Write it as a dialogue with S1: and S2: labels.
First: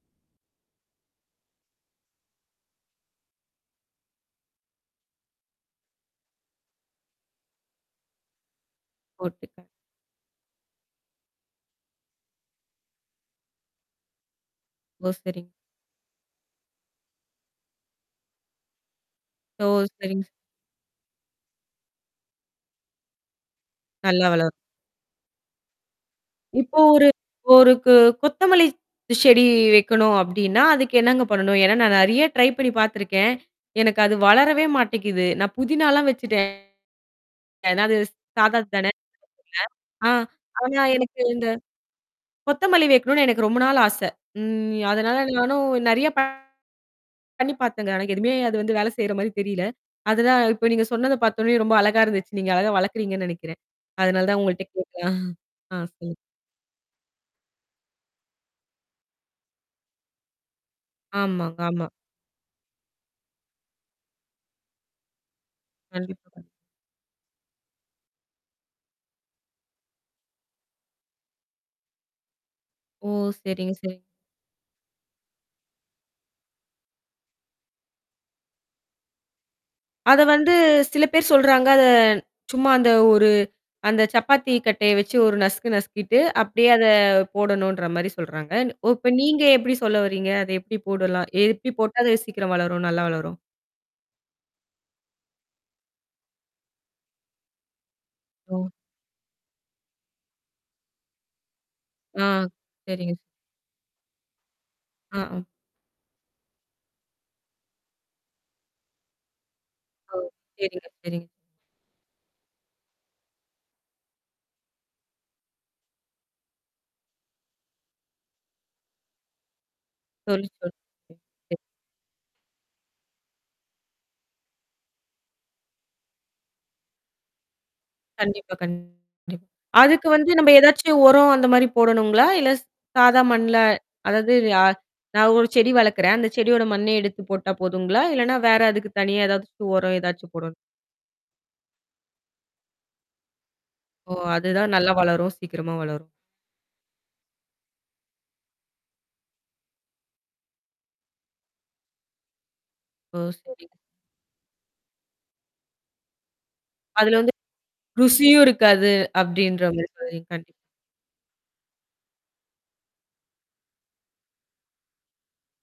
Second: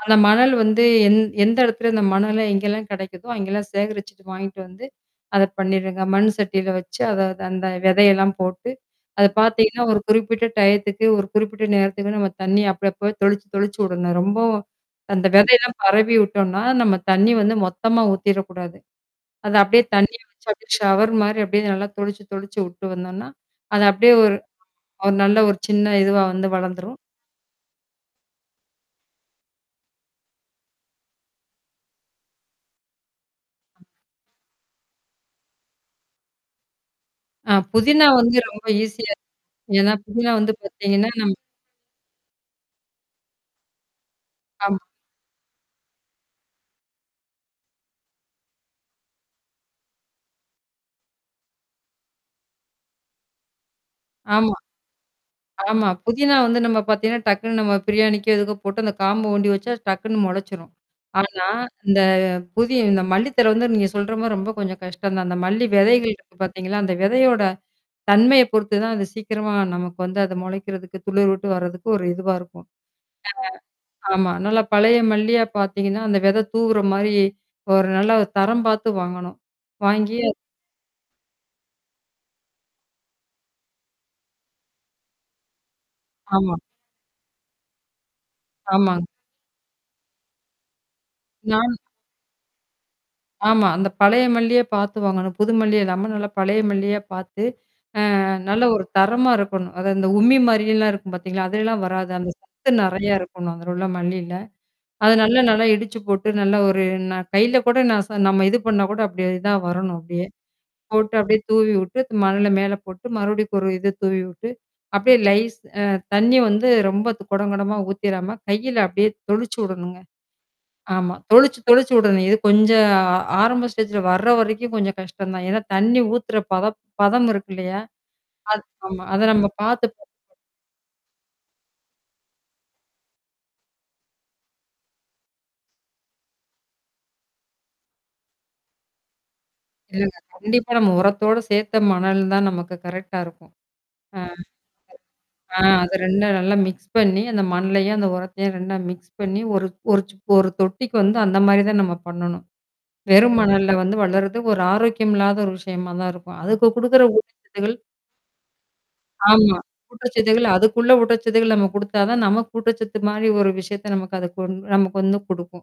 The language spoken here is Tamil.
S1: அந்தமணல் வந்து எந் எந்த இடத்துல அந்த மணல எங்கெல்லாம் கிடைக்குதோ அங்கெல்லாம் சேகரிச்சு வாங்கிட்டு வந்து அதை பண்ணிடுங்க. மண் சட்டியில் வச்சு அத அந்த விதை எல்லாம் போட்டு அதை
S2: ஓட்டு.
S1: பார்த்தீங்கன்னா, ஒரு குறிப்பிட்ட டயத்துக்கு ஒரு குறிப்பிட்ட நேரத்துக்குத் தண்ணி, அப்பப்ப தொளிச்சு தொளிச்சு விடணும். ரொம்பவும்
S2: ஓ,
S1: அந்த
S2: சரி.
S1: விதை எல்லாம் பரவி விட்டோம்னா நம்ம தண்ணி வந்து மொத்தமா ஊத்திரக் கூடாது. அது
S2: ஓ,
S1: அப்படியே தண்ணி
S2: சரிங்
S1: வச்சு ஷவர் மாதிரி அப்படியே நல்லா தொளிச்சு தொளிச்சு விட்டுட்டு வந்தோம்னா அதை அப்படியே
S2: நல்லா
S1: ஒரு
S2: வளரும்.
S1: நல்ல ஒரு சின்ன இதுவா வந்து
S2: இப்ப
S1: வளர்ந்துரும்.
S2: ஒரு ஒரு கொ கொத்தமல்லி செடி வைக்கணும் அப்படின்னா, அதுக்கு என்னங்க பண்ணணும்? ஏன்னா நான் நிறைய ட்ரை பண்ணி பார்த்திருக்கேன். எனக்கு அது வளரவே மாட்டிக்குது. நான் புதினா எல்லாம் வச்சுட்டேன்.
S1: ஆ
S2: ஏன்னா அது
S1: புதினா வந்து
S2: சாதா
S1: ரொம்ப
S2: தானே.
S1: ஈஸிய. ஏன்னா
S2: ஆ,
S1: புதினா வந்து
S2: ஆனா
S1: பாத்தீங்கன்னா
S2: எனக்கு இந்தக் கொத்தமல்லி வைக்கணும்னு எனக்கு ரொம்ப நாளா ஆசை.
S1: ஆம்.
S2: ம். அதனால நானும் நிறைய ப பண்ணி பார்த்தேங்க. ஆனா எதுவுமே அது வந்து வேலை செய்யற மாதிரி தெரியலே. அதுதான் இப்ப நீங்கச் சொன்னதை பார்த்தவுடனே ரொம்ப அழகா இருந்துச்சு. நீங்க அழகா வளர்க்கிறீங்கன்னு நினைக்கிறேன். அதனாலதான்
S1: ஆமா,
S2: உங்ககிட்ட கேட்டேன். ஆ
S1: ஆமா.
S2: சொல்லு
S1: புதினா வந்து நம்ம பாத்தீங்கன்னா டக்குன்னு நம்ம பிரியாணிக்கோ, எதுக்கோ போட்டு அந்தக் காம்பு ஒண்டி வச்சா டக்குன்னு முளைச்சிரும். ஆனா
S2: ஆமாங்க, ஆமா.
S1: இந்த புதி இந்த மல்லி தழை வந்து நீங்கச் சொல்ற மாரி ரொம்ப கொஞ்சம் கஷ்டம் தான். அந்த மல்லி விதைகள் இருக்கு
S2: கண்டிப்பா.
S1: பாத்தீங்களா, அந்த விதையோட தன்மையை பொறுத்து தான் அது சீக்கிரமா நமக்கு வந்து அது முளைக்கிறதுக்கு துளிர்விட்டு வர்றதுக்கு ஒரு இதுவா இருக்கும்.
S2: ஓ! சரிங் சரிங்
S1: ஆ ஆமா. நல்ல பழைய மல்லியா பாத்தீங்கன்னா அந்த விதை தூவுற மாரி ஒரு நல்ல தரம் பாத்து வாங்கணும். வாங்கி
S2: அதை
S1: அ
S2: வந்து சில பேர் சொல்றாங்க அதை சும்மா அந்த ஒரு அந்தச் சப்பாத்தி கட்டை வச்சு ஒரு நசுக்கு நசுக்கிட்டு
S1: ஆமா.
S2: அப்படியே அதைப் போடணும்ன்ற மாதிரி சொல்றாங்க. ஒ
S1: ஆமாங்
S2: இப்ப நீங்க எப்படி சொல்ல வர்றீங்க? அதை எப்படி போடலாம்? எப்படி
S1: நான்
S2: போட்டா அது சீக்கிரம் வளரும், நல்லா வளரும்?
S1: ஆமா. அந்தப் பழைய மல்லியே பாத்து வாங்கணும். புது மல்லி இல்லாம நல்ல பழைய மல்லியே பாத்து அ
S2: ஓ,
S1: நல்ல ஒரு தரமா இருக்கணும். அது அந்த உமி மாரில்லாம் இருக்கும் பார்த்தீங்களா, அதுலைலாம் வராது. அந்தச்
S2: ஆஹ்,
S1: சத்து
S2: சரிங்க.
S1: நிறைய இருக்கணும். அதுல உள்ள மல்லில்ல. அத நல்லா
S2: ஆஹா.
S1: நல்லா இடிச்சு போட்டு நல்ல ஒரு ந கைல கூட நச நம்ம இது பண்ணா கூட அப்படி தான் வரணும்,
S2: ஓ!
S1: அப்படியே.
S2: சரிங்க,
S1: போட்டு
S2: சரிங்க.
S1: அப்படியே தூவி விட்டு மணலை மேல போட்டு மறுபடியும் ஒரு இது தூவி விட்டு அப்படியே லைஸ் அ தண்ணி வந்து ரொம்ப குடம் குடமா ஊத்திராம கையில அப்படியே தொளிச்சு வுடணும்ங்க.
S2: சொல்லு சொல்
S1: ஆமா. தொளிச்சு தொளிச்சு வுடணும். இது கொஞ்சம் அ ஆரம்ப ஸ்டேஜ்ல வர்ற வரைக்கும் கொஞ்சம் கஷ்டம்தான். ஏன்னா தண்ணி ஊத்துற பதம் பதம் இருக்கில்லையா,
S2: கண்டிப்பா,
S1: அது ஆமா அத
S2: கண்டிப்
S1: நம்ம பாத்து, பா
S2: அதுக்கு வந்து நம்ம ஏதாச்சு உரம் அந்த மாதிரி போடணும்ங்களா? இல்ல சாதா மண்ணுல அதாவது அ நான் ஒரு செடி வளர்க்கிறேன். அந்தச் செடியோட மண்ணே எடுத்துப் போட்டா போதும்ங்களா? இல்லைன்னா வேற அதுக்கு தனியா எதாவது ஒரு உரம்
S1: இல்லங்க.
S2: ஏதாச்சு போடணும்
S1: கண்டிப்பா நம்ம உரத்தோடு சேர்த்த மணல் தான் நமக்குக் கரெக்டா இருக்கும்.
S2: ஓ,
S1: அ
S2: அதுதான் நல்லா வளரும்,
S1: அ
S2: சீக்கிரமா
S1: அதை
S2: வளரும்.
S1: 2ம் நல்லா மிக்ஸ் பண்ணி அந்த மண்ணையும் உரத்தையும் மிக்ஸ் பண்ணி ஒரு ஒரு ஒரு தொட்டிக்கு வந்து அந்த மாதிரி தான் நம்ம பண்ணணும்.
S2: ஓ,
S1: வெறும் மணல்ல
S2: சரிங்
S1: வந்து வளர்றது ஒரு ஆரோக்கியமில்லாத ஒரு விஷயமா தான் இருக்கும். அதுக்கு குடுக்கற
S2: அதுல வந்து
S1: ஊட்டச்சத்துக்கள்
S2: ருசியும் இருக்காது
S1: ஆமா.
S2: அப்படின்ற மாதிரி சொல்றீங்க
S1: ஊட்டச்சத்து
S2: கண்டிப்
S1: அதுக்குள்ள ஊட்டச்சத்து நம்ம குடுத்தா தான் நமக்கு கூட்டச்சத்து மாதிரி ஒரு விஷயத்தை நமக்கு அது கொ நமக்கு வந்து கொடுக்கும்.